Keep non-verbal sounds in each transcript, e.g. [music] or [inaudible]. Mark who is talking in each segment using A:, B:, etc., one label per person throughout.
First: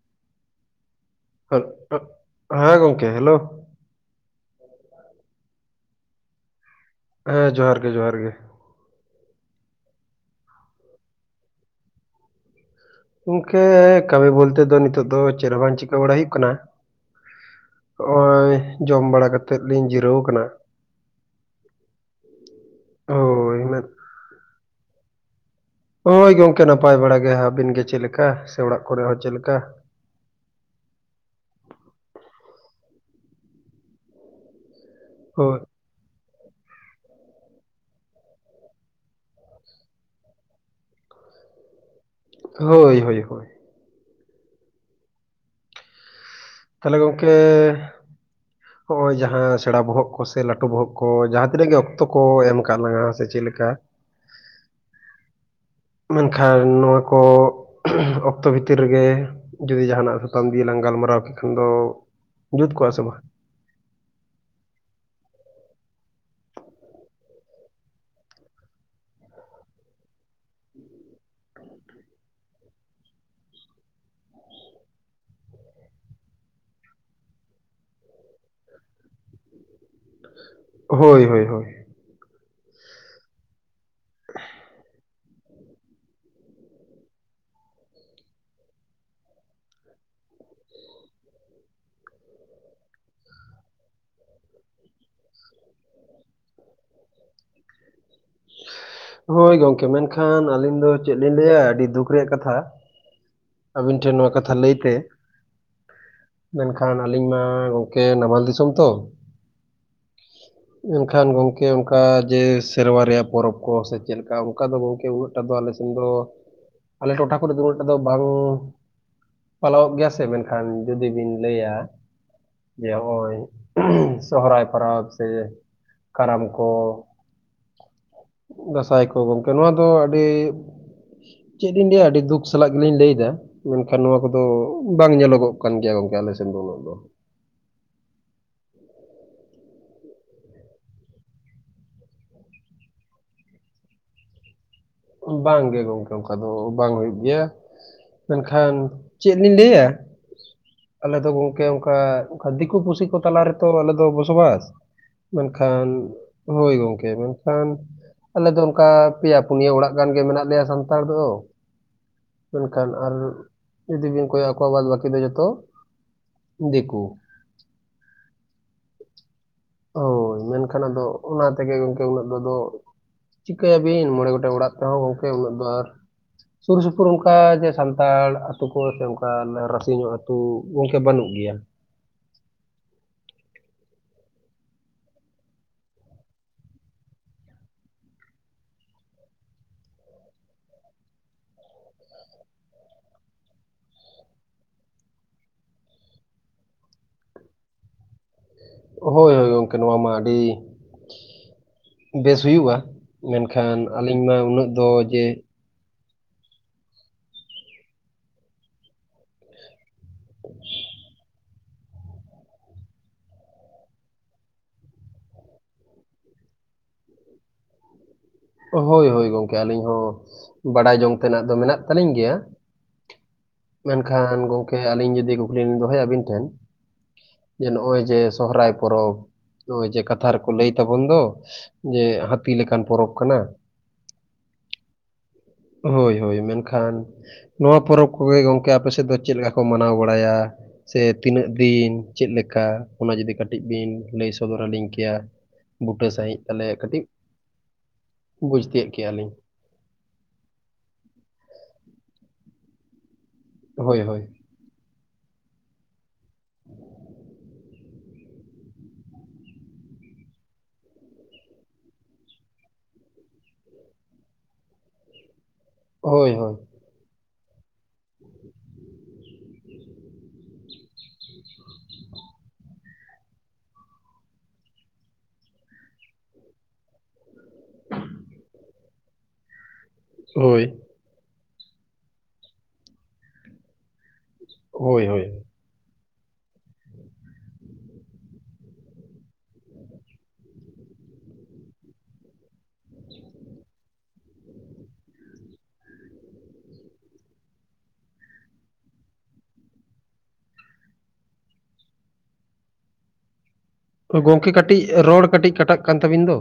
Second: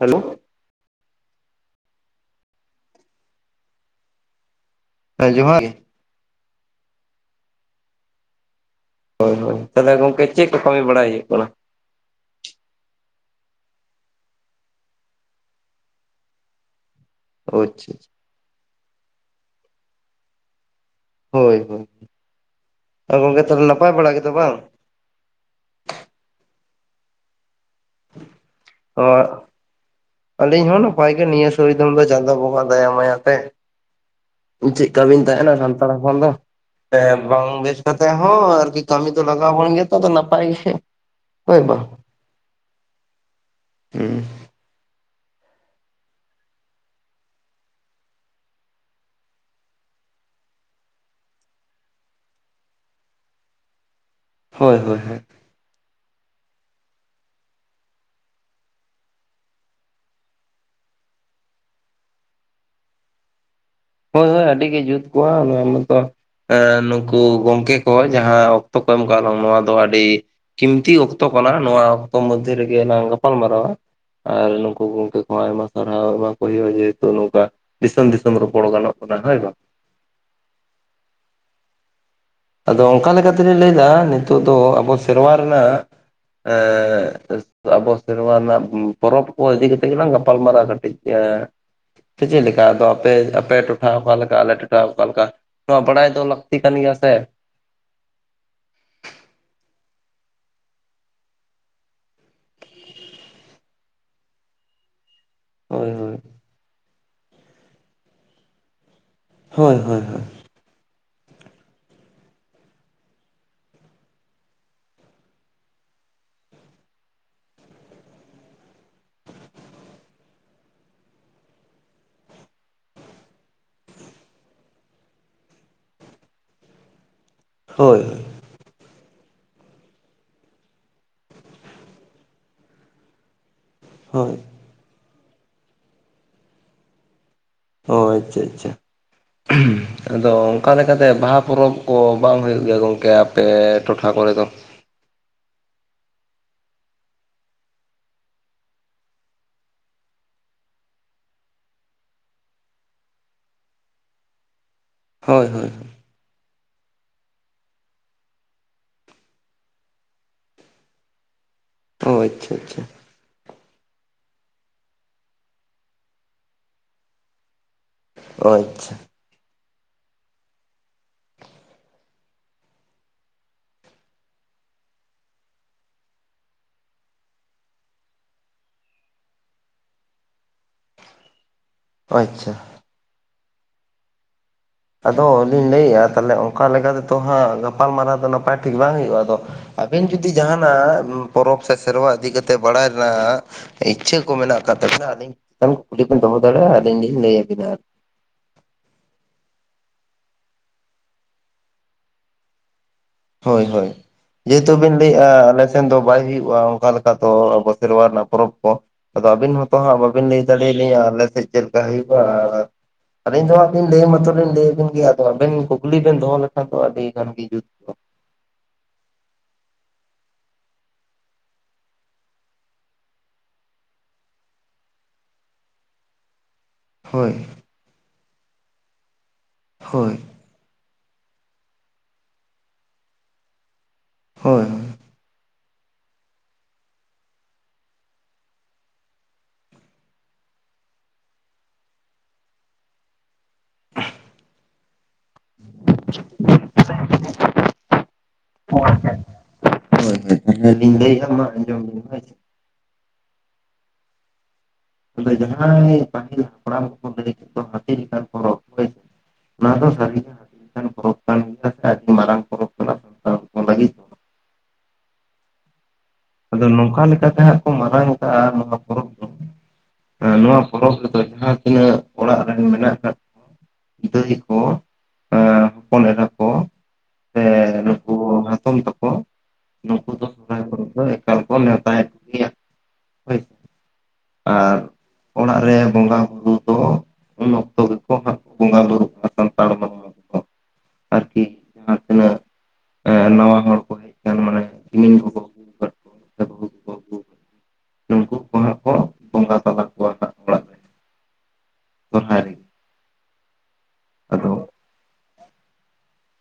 A: Hello
B: ᱦᱳᱭ ᱜᱚᱢᱠᱮ hello
A: ᱡᱚᱦᱟᱨ ᱜᱮ
B: ᱦᱮᱸ ᱡᱚᱦᱟᱨ ᱜᱮ ᱡᱚᱦᱟᱨ ᱜᱮ
A: ᱦᱳᱭ ᱦᱳᱭ ᱛᱟᱦᱚᱞᱮ ᱜᱚᱢᱠᱮ ᱪᱮᱫ ᱠᱚ ᱠᱟᱹᱢᱤ ᱵᱟᱲᱟᱭ ᱦᱩᱭᱩᱜ ᱠᱟᱱᱟ
B: ᱜᱚᱝᱠᱮ ᱠᱟᱹᱢᱤ ᱵᱚᱞᱛᱮ ᱫᱚ ᱱᱤᱛᱚᱜ ᱫᱚ ᱪᱮᱫ ᱦᱚᱸ ᱵᱟᱝ ᱪᱤᱠᱟᱹ ᱵᱟᱲᱟᱭ ᱦᱩᱭᱩᱜ ᱠᱟᱱᱟ ᱾
A: ᱟᱪᱪᱷᱟ
B: ᱦᱚᱸᱜᱼᱚᱭ ᱡᱚᱢ ᱵᱟᱲᱟ ᱠᱟᱛᱮᱫ ᱞᱤᱧ ᱡᱤᱨᱟᱹᱣ ᱠᱟᱱᱟ ᱾
A: ᱦᱳᱭ ᱦᱳᱭ [inaudible] ᱟ ᱜᱚᱢᱠᱮ
B: ᱦᱳᱭ
A: ᱛᱟᱦᱚᱞᱮ
B: ᱢᱮᱱ
A: ᱱᱟᱯᱟᱭ ᱵᱟᱲᱟ ᱜᱮᱛᱚ ᱵᱟᱝ
B: ᱦᱳᱭ ᱜᱚᱝᱠᱮ ᱱᱟᱯᱟᱭ ᱵᱟᱲᱟ ᱜᱮ ᱟᱹᱵᱤᱱ ᱜᱮ ᱪᱮᱫ ᱞᱮᱠᱟ ᱥᱮ ᱚᱲᱟᱜ ᱠᱚᱨᱮ ᱦᱚᱸ ᱪᱮᱫ ᱞᱮᱠᱟ?
A: ᱟᱹᱞᱤᱧ ᱦᱚᱸ ᱱᱟᱯᱟᱭ ᱜᱮ ᱱᱤᱭᱟᱹ ᱥᱚᱨᱤᱫᱚᱢ ᱫᱚ ᱪᱟᱸᱫᱚ ᱵᱚᱸᱜᱟ ᱫᱟᱭᱟ ᱢᱟᱭᱟᱛᱮ ᱾ ᱪᱮᱫ ᱠᱟᱵᱤᱱ ᱛᱟᱦᱮᱱᱟ
B: ᱦᱳᱭ
A: ᱥᱟᱱᱛᱟᱲ ᱦᱚᱯᱚᱱ ᱫᱚ [inaudible] ᱵᱟᱝ ᱵᱮᱥ ᱠᱟᱛᱮ ᱦᱚᱸ ᱟᱨᱠᱤ ᱠᱟᱹᱢᱤ ᱫᱚ ᱞᱟᱜᱟᱣᱵᱚᱱ ᱜᱮ ᱛᱟᱵᱚ ᱱᱟᱯᱟᱭ ᱜᱮ ᱦᱳᱭ ᱵᱟᱝ
B: ᱦᱳᱭ ᱦᱳᱭ ᱦᱳᱭ
A: ᱦᱚᱸ
B: ᱛᱟᱦᱚᱞᱮ ᱜᱚᱢᱠᱮ ᱦᱚᱸᱜᱼᱚᱭ ᱡᱟᱦᱟᱸ ᱥᱮᱬᱟ ᱵᱚᱦᱚᱜ ᱠᱚ ᱥᱮ ᱞᱟᱹᱴᱩ ᱵᱚᱦᱚᱜ ᱠᱚ ᱡᱟᱦᱟᱸ ᱛᱤᱱᱟᱹᱜ ᱜᱮ ᱚᱠᱛᱚ ᱠᱚ ᱮᱢ ᱠᱟᱫ ᱞᱟᱝ ᱟ ᱥᱮ ᱪᱮᱫ ᱞᱮᱠᱟ [inaudible]
A: ᱦᱳᱭ ᱦᱳᱭ ᱦᱳᱭ ᱾
B: ᱢᱮᱱᱠᱷᱟᱱ ᱱᱚᱣᱟ ᱠᱚ ᱚᱠᱛᱚ ᱵᱷᱤᱛᱤᱨ ᱨᱮᱜᱮ ᱡᱩᱫᱤ ᱡᱟᱦᱟᱱᱟᱜ ᱥᱟᱛᱟᱢ ᱫᱤᱭᱮ ᱞᱟᱝ ᱜᱟᱞᱢᱟᱨᱟᱣ ᱠᱮ ᱠᱷᱟᱱ ᱫᱚ ᱡᱩᱛ ᱠᱚᱜᱼᱟ ᱥᱮ ᱵᱟᱝ?
A: ᱦᱳᱭ ᱦᱳᱭ ᱟᱹᱰᱤ ᱜᱮ ᱡᱩᱛ ᱠᱚᱣᱟ ᱱᱚᱣᱟ ᱢᱟᱛᱚ ᱮᱸ ᱱᱩᱠᱩ ᱜᱚᱝᱠᱮ ᱠᱚ ᱡᱟᱦᱟᱸ ᱚᱠᱛᱚ ᱠᱚ ᱮᱢ ᱠᱟᱣᱟᱜ ᱞᱟᱝ ᱱᱚᱣᱟ ᱫᱚ ᱟᱹᱰᱤ ᱠᱤᱢᱛᱤ ᱚᱠᱛᱚ ᱠᱟᱱᱟ ᱱᱚᱣᱟ ᱚᱠᱛᱚ ᱢᱚᱫᱽᱫᱷᱮ ᱨᱮᱜᱮ ᱞᱟᱝ ᱜᱟᱯᱟᱞ ᱢᱟᱨᱟᱣᱟ ᱾ ᱟᱨ ᱱᱩᱠᱩ ᱜᱚᱝᱠᱮ ᱠᱚᱦᱚᱸ ᱟᱭᱢᱟ ᱥᱟᱨᱦᱟᱣ ᱮᱢᱟ ᱠᱚ ᱦᱩᱭᱩᱜᱼᱟ ᱡᱮᱦᱮᱛᱩ ᱱᱚᱝᱠᱟ ᱫᱤᱥᱚᱢ ᱫᱤᱥᱚᱢ ᱨᱚ ᱵᱚᱲᱚ ᱜᱟᱱᱚᱜ ᱠᱟᱱᱟ ᱦᱳᱭ ᱵᱟᱝ
B: ᱦᱳᱭ ᱦᱳᱭ ᱦᱳᱭ
A: ᱟᱫᱚ ᱚᱱᱠᱟ ᱞᱮᱠᱟᱛᱮᱞᱤᱧ ᱞᱟᱹᱭ ᱮᱫᱟ ᱱᱤᱛᱚᱜ ᱫᱚ ᱟᱵᱚ ᱥᱮᱨᱣᱟ ᱨᱮᱱᱟᱜ ᱟᱵᱚ ᱥᱮᱨᱣᱟ ᱨᱮᱱᱟᱜ ᱯᱚᱨᱚᱵᱽ ᱠᱚ ᱤᱫᱤ ᱠᱟᱛᱮᱫ ᱜᱮᱞᱟᱝ ᱜᱟᱯᱟᱞᱢᱟᱨᱟᱜ-ᱟ ᱠᱟᱹᱴᱤᱡ ᱮᱸ ᱪᱮᱫ ᱞᱮᱠᱟ ᱟᱫᱚ ᱟᱯᱮ ᱟᱯᱮ ᱴᱚᱴᱷᱟ ᱚᱠᱟ ᱞᱮᱠᱟ ᱟᱞᱮ ᱴᱚᱴᱷᱟ ᱚᱠᱟ ᱞᱮᱠᱟ ᱾ ᱱᱚᱣᱟ ᱵᱟᱲᱟᱭ ᱫᱚ ᱞᱟᱹᱠᱛᱤ ᱠᱟᱱ ᱜᱮᱭᱟ ᱥᱮ ᱾
B: ᱦᱳᱭ ᱜᱚᱢᱠᱮ ᱢᱮᱱᱠᱷᱟᱱ ᱟᱹᱞᱤᱧ ᱫᱚ ᱪᱮᱫ ᱞᱤᱧ ᱞᱟᱹᱭᱟ ᱟᱹᱰᱤ ᱫᱩᱠ ᱨᱮᱭᱟᱜ ᱠᱟᱛᱷᱟ ᱟᱹᱵᱤᱱ ᱴᱷᱮᱱ ᱱᱚᱣᱟ ᱠᱟᱛᱷᱟ ᱞᱟᱹᱭᱛᱮ
A: ᱦᱳᱭ ᱦᱳᱭ
B: ᱢᱮᱱᱠᱷᱟᱱ ᱟᱹᱞᱤᱧ ᱢᱟ ᱜᱚᱢᱠᱮ ᱱᱟᱢᱟᱞ ᱫᱤᱥᱚᱢ ᱛᱚ
A: ᱦᱳᱭ ᱦᱳᱭ ᱦᱳᱭ ᱾
B: ᱢᱮᱱᱠᱷᱟᱱ ᱜᱚᱝᱠᱮ ᱚᱱᱠᱟ ᱡᱮ ᱥᱮᱨᱣᱟ ᱨᱮᱭᱟᱜ ᱯᱚᱨᱚᱵᱽ ᱠᱚ ᱥᱮ ᱪᱮᱫ ᱞᱮᱠᱟ ᱚᱱᱠᱟ ᱫᱚ ᱜᱚᱝᱠᱮ ᱩᱱᱟᱹᱜ [inaudible] ᱟᱞᱮ ᱥᱮᱱ ᱫᱚ ᱟᱞᱮ ᱴᱚᱴᱷᱟ ᱠᱚᱨᱮ ᱫᱚ ᱩᱱᱟᱹᱜᱴᱟᱜ ᱫᱚ ᱵᱟᱝ ᱯᱟᱞᱟᱣᱚᱜ ᱜᱮᱭᱟ ᱥᱮ ᱢᱮᱱᱠᱷᱟᱱ ᱡᱩᱫᱤ ᱵᱤᱱ ᱞᱟᱹᱭᱟ ᱡᱮ ᱦᱚᱭ [inaudible] ᱥᱚᱦᱚᱨᱟᱭ ᱯᱚᱨᱚᱵᱽ ᱥᱮ ᱠᱟᱨᱟᱢ ᱠᱚ
A: ᱦᱳᱭ
B: ᱫᱟᱸᱥᱟᱭ ᱠᱚ ᱜᱚᱢᱠᱮ ᱱᱚᱣᱟ ᱫᱚ ᱟᱹᱰᱤ ᱪᱮᱫ ᱤᱧ ᱞᱟᱹᱭᱟ ᱟᱹᱰᱤ ᱫᱩᱠ ᱥᱟᱞᱟᱜ ᱜᱮᱞᱤᱧ ᱞᱟᱹᱭᱮᱫᱟ ᱾ ᱢᱮᱱᱠᱷᱟᱱ ᱱᱚᱣᱟ
A: ᱦᱳᱭ
B: ᱠᱚᱫᱚ ᱵᱟᱝ ᱧᱮᱞᱚᱜᱚᱜ ᱠᱟᱱ ᱜᱮᱭᱟ ᱜᱚᱝᱠᱮ ᱟᱞᱮᱥᱮᱱ ᱫᱚ ᱩᱱᱟᱹᱜ ᱫᱚ ᱾
A: ᱚ ᱟᱪᱪᱷᱟ ᱟᱪᱪᱷᱟ ᱾ ᱟᱫᱚ ᱚᱱᱠᱟ ᱞᱮᱠᱟᱛᱮ ᱵᱟᱦᱟ ᱯᱚᱨᱚᱵᱽ ᱠᱚ ᱵᱟᱝ ᱦᱩᱭᱩᱜ ᱜᱮᱭᱟ ᱜᱚᱢᱠᱮ ᱟᱯᱮ ᱴᱚᱴᱷᱟ ᱠᱚᱨᱮ ᱫᱚ?
B: ᱵᱟᱝ ᱜᱮ ᱜᱚᱝᱠᱮ ᱚᱱᱠᱟ ᱫᱚ ᱵᱟᱝ ᱦᱩᱭᱩᱜ ᱜᱮᱭᱟ ᱾ ᱢᱮᱱᱠᱷᱟᱱ ᱪᱮᱫ ᱞᱤᱧ ᱞᱟᱹᱭᱟ ᱟᱞᱮ ᱫᱚ ᱜᱚᱝᱠᱮ ᱚᱱᱠᱟ ᱫᱤᱠᱩ ᱯᱩᱥᱤ ᱠᱚ ᱛᱟᱞᱟ ᱨᱮᱛᱚ ᱟᱞᱮ ᱫᱚ ᱵᱚᱥᱚᱵᱟᱥ ᱾
A: ᱦᱳᱭ ᱦᱳᱭ
B: ᱢᱮᱱᱠᱷᱟᱱ ᱦᱳᱭ ᱜᱚᱝᱠᱮ ᱢᱮᱱᱠᱷᱟᱱ ᱟᱞᱮ ᱫᱚ ᱚᱱᱠᱟ ᱯᱮᱭᱟ ᱯᱩᱱᱭᱟᱹ ᱚᱲᱟᱜ [inaudible] ᱜᱟᱱ ᱜᱮ ᱢᱮᱱᱟᱜ ᱞᱮᱭᱟ ᱥᱟᱱᱛᱟᱲ ᱫᱚ
A: ᱚ ᱟᱪᱪᱷᱟ ᱟᱪᱪᱷᱟ
B: ᱢᱮᱱᱠᱷᱟᱱ ᱟᱨ ᱡᱩᱫᱤ ᱵᱤᱱ ᱠᱚᱭᱚᱜ ᱟᱠᱚᱣᱟ ᱵᱟᱫᱽ ᱵᱟᱹᱠᱤ ᱫᱚ ᱡᱚᱛᱚ [inaudible] ᱫᱤᱠᱩ
A: ᱚ ᱟᱪᱪᱷᱟ ᱾
B: ᱦᱳᱭ ᱢᱮᱱᱠᱷᱟᱱ ᱟᱫᱚ ᱚᱱᱟ ᱛᱮᱜᱮ ᱜᱚᱢᱠᱮ ᱩᱱᱟᱹᱜ ᱫᱚ ᱪᱤᱠᱟᱹᱭᱟ ᱵᱤᱱ ᱢᱚᱬᱮ ᱜᱚᱴᱮᱡ ᱚᱲᱟᱜ ᱛᱮᱦᱚᱸ ᱜᱚᱝᱠᱮ ᱩᱱᱟᱹᱜ ᱫᱚ ᱟᱨ ᱥᱩᱨ ᱥᱩᱯᱩᱨ ᱚᱱᱠᱟ ᱡᱮ ᱥᱟᱱᱛᱟᱲ ᱟᱹᱛᱩ ᱠᱚ ᱥᱮ ᱚᱱᱠᱟ ᱨᱟᱥᱤᱧᱚᱜ ᱟᱹᱛᱩ ᱜᱚᱝᱠᱮ ᱵᱟᱹᱱᱩᱜ ᱜᱮᱭᱟ
A: ᱟᱪᱪᱷᱟ ᱟᱫᱚ ᱞᱤᱧ ᱞᱟᱹᱭᱮᱜ-ᱟ ᱛᱟᱦᱚᱞᱮ ᱚᱱᱠᱟ ᱞᱮᱠᱟ ᱛᱮᱫᱚ ᱦᱟᱸᱜ ᱜᱟᱯᱟᱞᱢᱟᱨᱟᱣ ᱫᱚ ᱱᱟᱯᱟᱭ ᱴᱷᱤᱠ ᱵᱟᱝ ᱦᱩᱭᱩᱜ ᱟᱫᱚ ᱟᱵᱮᱱ ᱡᱩᱫᱤ ᱡᱟᱦᱟᱱᱟᱜ ᱯᱚᱨᱚᱵᱽ ᱥᱮ ᱥᱮᱨᱣᱟ ᱤᱫᱤ ᱠᱟᱛᱮᱫ ᱵᱟᱲᱟᱭ ᱨᱮᱱᱟᱜ ᱤᱪᱪᱷᱟᱹ ᱠᱚ ᱢᱮᱱᱟᱜ ᱟᱠᱟᱫ ᱛᱟᱵᱮᱱᱟ ᱟᱫᱚᱧ [inaudible] ᱠᱩᱠᱩᱞᱤ ᱵᱤᱱ ᱫᱚᱦᱚ ᱫᱟᱲᱮᱭᱟᱜᱼᱟ ᱟᱹᱞᱤᱧ ᱞᱤᱧ ᱞᱟᱹᱭ ᱟᱹᱵᱤᱱᱟ ᱟᱨᱠᱤ
B: ᱦᱳᱭ ᱦᱳᱭ ᱜᱚᱝᱠᱮ ᱱᱚᱣᱟ ᱢᱟ ᱟᱹᱰᱤ [inaudible] ᱵᱮᱥ ᱦᱩᱭᱩᱜ-ᱟ᱾
A: ᱦᱳᱭ
B: ᱢᱮᱱᱠᱷᱟᱱ
A: ᱦᱳᱭ
B: ᱟᱹᱞᱤᱧ ᱢᱟ ᱩᱱᱟᱹᱜ
A: ᱡᱮᱦᱮᱛᱩ
B: ᱫᱚ
A: ᱵᱤᱱ
B: ᱡᱮ
A: ᱞᱟᱹᱭᱮᱜᱼᱟ ᱟᱞᱮ ᱫᱚ ᱵᱟᱭ ᱦᱩᱭᱩᱜᱼᱟ ᱚᱱᱠᱟ ᱛᱚ ᱟᱵᱚ ᱥᱮᱨᱣᱟ ᱨᱮᱱᱟᱜ ᱯᱚᱨᱚᱵᱽ ᱠᱚ ᱟᱫᱚ ᱟᱹᱵᱤᱱ ᱦᱚᱸ ᱛᱚᱦᱟᱸᱜ ᱵᱟᱵᱤᱱ ᱞᱟᱹᱭ ᱫᱟᱲᱮ ᱟᱹᱞᱤᱧᱟ ᱟᱞᱮᱥᱮᱪ ᱪᱮᱫᱞᱮᱠᱟ ᱦᱩᱭᱩᱜ-ᱟ ᱟᱨ ᱟᱹᱞᱤᱧ ᱫᱚᱦᱟᱸᱜ ᱵᱤᱱ ᱞᱟᱹᱭ ᱢᱟᱛᱚᱞᱤᱧ ᱞᱟᱹᱭ ᱵᱤᱱ ᱜᱮᱭᱟ ᱟᱫᱚ ᱟᱵᱮᱱ ᱠᱩᱠᱞᱤ ᱵᱮᱱ ᱫᱚᱦᱚ ᱞᱮᱠᱷᱟᱱ ᱫᱚ ᱟᱹᱰᱤ ᱜᱟᱱ ᱜᱮ ᱡᱩᱛ
B: ᱦᱳᱭ ᱦᱳᱭ ᱜᱚᱝᱠᱮ ᱟᱹᱞᱤᱧ ᱦᱚᱸ ᱵᱟᱰᱟᱭ ᱡᱚᱝ ᱛᱮᱱᱟᱜ ᱫᱚ ᱢᱮᱱᱟᱜ ᱛᱟᱹᱞᱤᱧ ᱜᱮᱭᱟ ᱢᱮᱱᱠᱷᱟᱱ ᱜᱚᱝᱠᱮ ᱟᱹᱞᱤᱧ ᱡᱩᱫᱤ ᱠᱩᱠᱞᱤ ᱞᱤᱧ ᱫᱚᱦᱚᱭᱟ ᱟᱹᱵᱤᱱ ᱴᱷᱮᱱ
A: ᱦᱳᱭ
B: ᱡᱮ ᱱᱚᱜ-ᱚᱭ ᱡᱮ ᱥᱚᱦᱚᱨᱟᱭ ᱯᱚᱨᱚᱵᱽ ᱱᱚᱜ-ᱚᱭ ᱡᱮ
A: ᱦᱳᱭ
B: ᱠᱟᱛᱷᱟᱨ ᱞᱟᱹᱭ ᱛᱟᱵᱚᱱ ᱫᱚ ᱡᱮ ᱦᱟᱹᱛᱤ ᱞᱮᱠᱟᱱ ᱯᱚᱨᱚᱵᱽ ᱠᱟᱱᱟ,
A: ᱦᱳᱭ
B: ᱦᱳᱭ ᱦᱳᱭ ᱢᱮᱱᱠᱷᱟᱱ ᱱᱚᱣᱟ ᱯᱚᱨᱚᱵᱽ ᱠᱚᱜᱮ ᱜᱚᱢᱠᱮ ᱟᱯᱮ ᱥᱮᱫ ᱫᱚ ᱪᱮᱫ ᱞᱮᱠᱟ ᱠᱚ ᱢᱟᱱᱟᱣ ᱵᱟᱲᱟᱭᱟ ᱥᱮ ᱛᱤᱱᱟᱹᱜ ᱫᱤᱱ ᱪᱮᱫ ᱞᱮᱠᱟ ᱚᱱᱟ ᱡᱩᱫᱤ ᱠᱟᱹᱴᱤᱡ ᱵᱤᱱ ᱞᱟᱹᱭ ᱥᱚᱫᱚᱨ ᱟᱹᱞᱤᱧ ᱠᱮᱭᱟ ᱵᱩᱴᱟᱹ ᱥᱟᱺᱦᱤᱡ ᱛᱟᱞᱮ ᱠᱟᱹᱴᱤᱡ ᱵᱩᱡᱽ ᱛᱤᱭᱳᱜ ᱠᱮᱭᱟᱹᱞᱤᱧ,
A: ᱦᱳᱭ ᱦᱳᱭ ᱦᱳᱭ ᱤᱧ ᱞᱟᱹᱭᱮᱜ-ᱟ ᱢᱟ ᱟᱸᱡᱚᱢ ᱵᱤᱱ ᱦᱳᱭ
B: ᱦᱳᱭ ᱦᱳᱭ
A: ᱟᱫᱚ ᱡᱟᱦᱟᱸᱭ ᱯᱟᱹᱦᱤᱞ ᱦᱟᱯᱲᱟᱢ ᱠᱚᱠᱚ ᱞᱟᱹᱭ ᱦᱟᱹᱛᱤ ᱞᱮᱠᱟᱱ ᱯᱚᱨᱚᱵᱽ ᱚᱱᱟ ᱫᱚ ᱥᱟᱹᱨᱤᱜᱮ ᱦᱟᱹᱛᱤ ᱞᱮᱠᱟᱱ ᱯᱚᱨᱚᱵᱽ ᱠᱟᱱ ᱜᱮᱭᱟ ᱥᱮ ᱟᱹᱰᱤ ᱢᱟᱨᱟᱝ ᱯᱚᱨᱚᱵᱽ ᱠᱟᱱᱟ ᱥᱟᱱᱛᱟᱲ ᱦᱚᱯᱚᱱ ᱞᱟᱹᱜᱤᱫ ᱫᱚ
B: ᱦᱳᱭ
A: ᱟᱫᱚ ᱱᱚᱝᱠᱟ ᱞᱮᱠᱟᱛᱮ ᱦᱟᱸᱜ ᱠᱚ ᱢᱟᱨᱟᱝ ᱟᱠᱟᱜᱼᱟ ᱱᱚᱣᱟ ᱯᱚᱨᱚᱵᱽ ᱫᱚ ᱱᱚᱣᱟ ᱯᱚᱨᱚᱵᱽ ᱨᱮᱫᱚ ᱡᱟᱦᱟᱸ ᱛᱤᱱᱟᱹᱜ ᱚᱲᱟᱜ ᱨᱮᱱ ᱢᱮᱱᱟᱜ ᱟᱠᱟᱫ ᱫᱟᱹᱭ ᱠᱚ, ᱦᱚᱯᱚᱱ ᱮᱨᱟ ᱠᱚ, ᱥᱮ ᱱᱩᱠᱩ ᱦᱟᱛᱚᱢ ᱛᱟᱠᱚ ᱱᱩᱠᱩ ᱫᱚ ᱥᱚᱦᱨᱟᱭ
B: ᱦᱳᱭ
A: ᱠᱚᱨᱮ ᱫᱚ ᱮᱠᱟᱞ ᱠᱚ ᱱᱮᱣᱛᱟ ᱮᱫ ᱠᱚᱜᱮᱭᱟ ᱦᱳᱭ ᱟᱨ
B: ᱦᱳᱭ ᱦᱳᱭ
A: ᱚᱲᱟᱜ ᱨᱮ ᱵᱚᱸᱜᱟ ᱵᱩᱨᱩ ᱫᱚ ᱩᱱ ᱚᱠᱛᱚ ᱜᱮᱠᱚ ᱦᱟᱛ ᱵᱚᱸᱜᱟ ᱵᱩᱨᱩᱠ ᱥᱟᱱᱛᱟᱲ [inaudible] ᱟᱨᱠᱤ ᱡᱟᱦᱟᱸ ᱛᱤᱱᱟᱹᱜ ᱱᱟᱣᱟ ᱦᱚᱲ ᱠᱚ ᱦᱮᱡ ᱟᱠᱟᱱ ᱢᱟᱱᱮ ᱠᱤᱢᱤᱱ ᱠᱚᱠᱚ ᱟᱹᱜᱩ ᱟᱠᱟᱫ ᱠᱚᱣᱟ ᱥᱮ ᱵᱟᱹᱦᱩ
B: [inaudible]
A: ᱦᱚ ᱵᱚᱸᱜᱟ ᱛᱟᱞᱟ ᱠᱚᱣᱟ ᱱᱟᱜ ᱚᱲᱟᱜ ᱨᱮ ᱥᱚᱨᱦᱟᱭ ᱨᱮ
B: ᱜᱚᱝᱠᱮ ᱠᱟᱹᱴᱤᱡ ᱨᱚᱲ ᱠᱟᱹᱴᱤᱡ ᱠᱟᱴᱟᱜ ᱠᱟᱱ ᱛᱟᱵᱤᱱ ᱫᱚ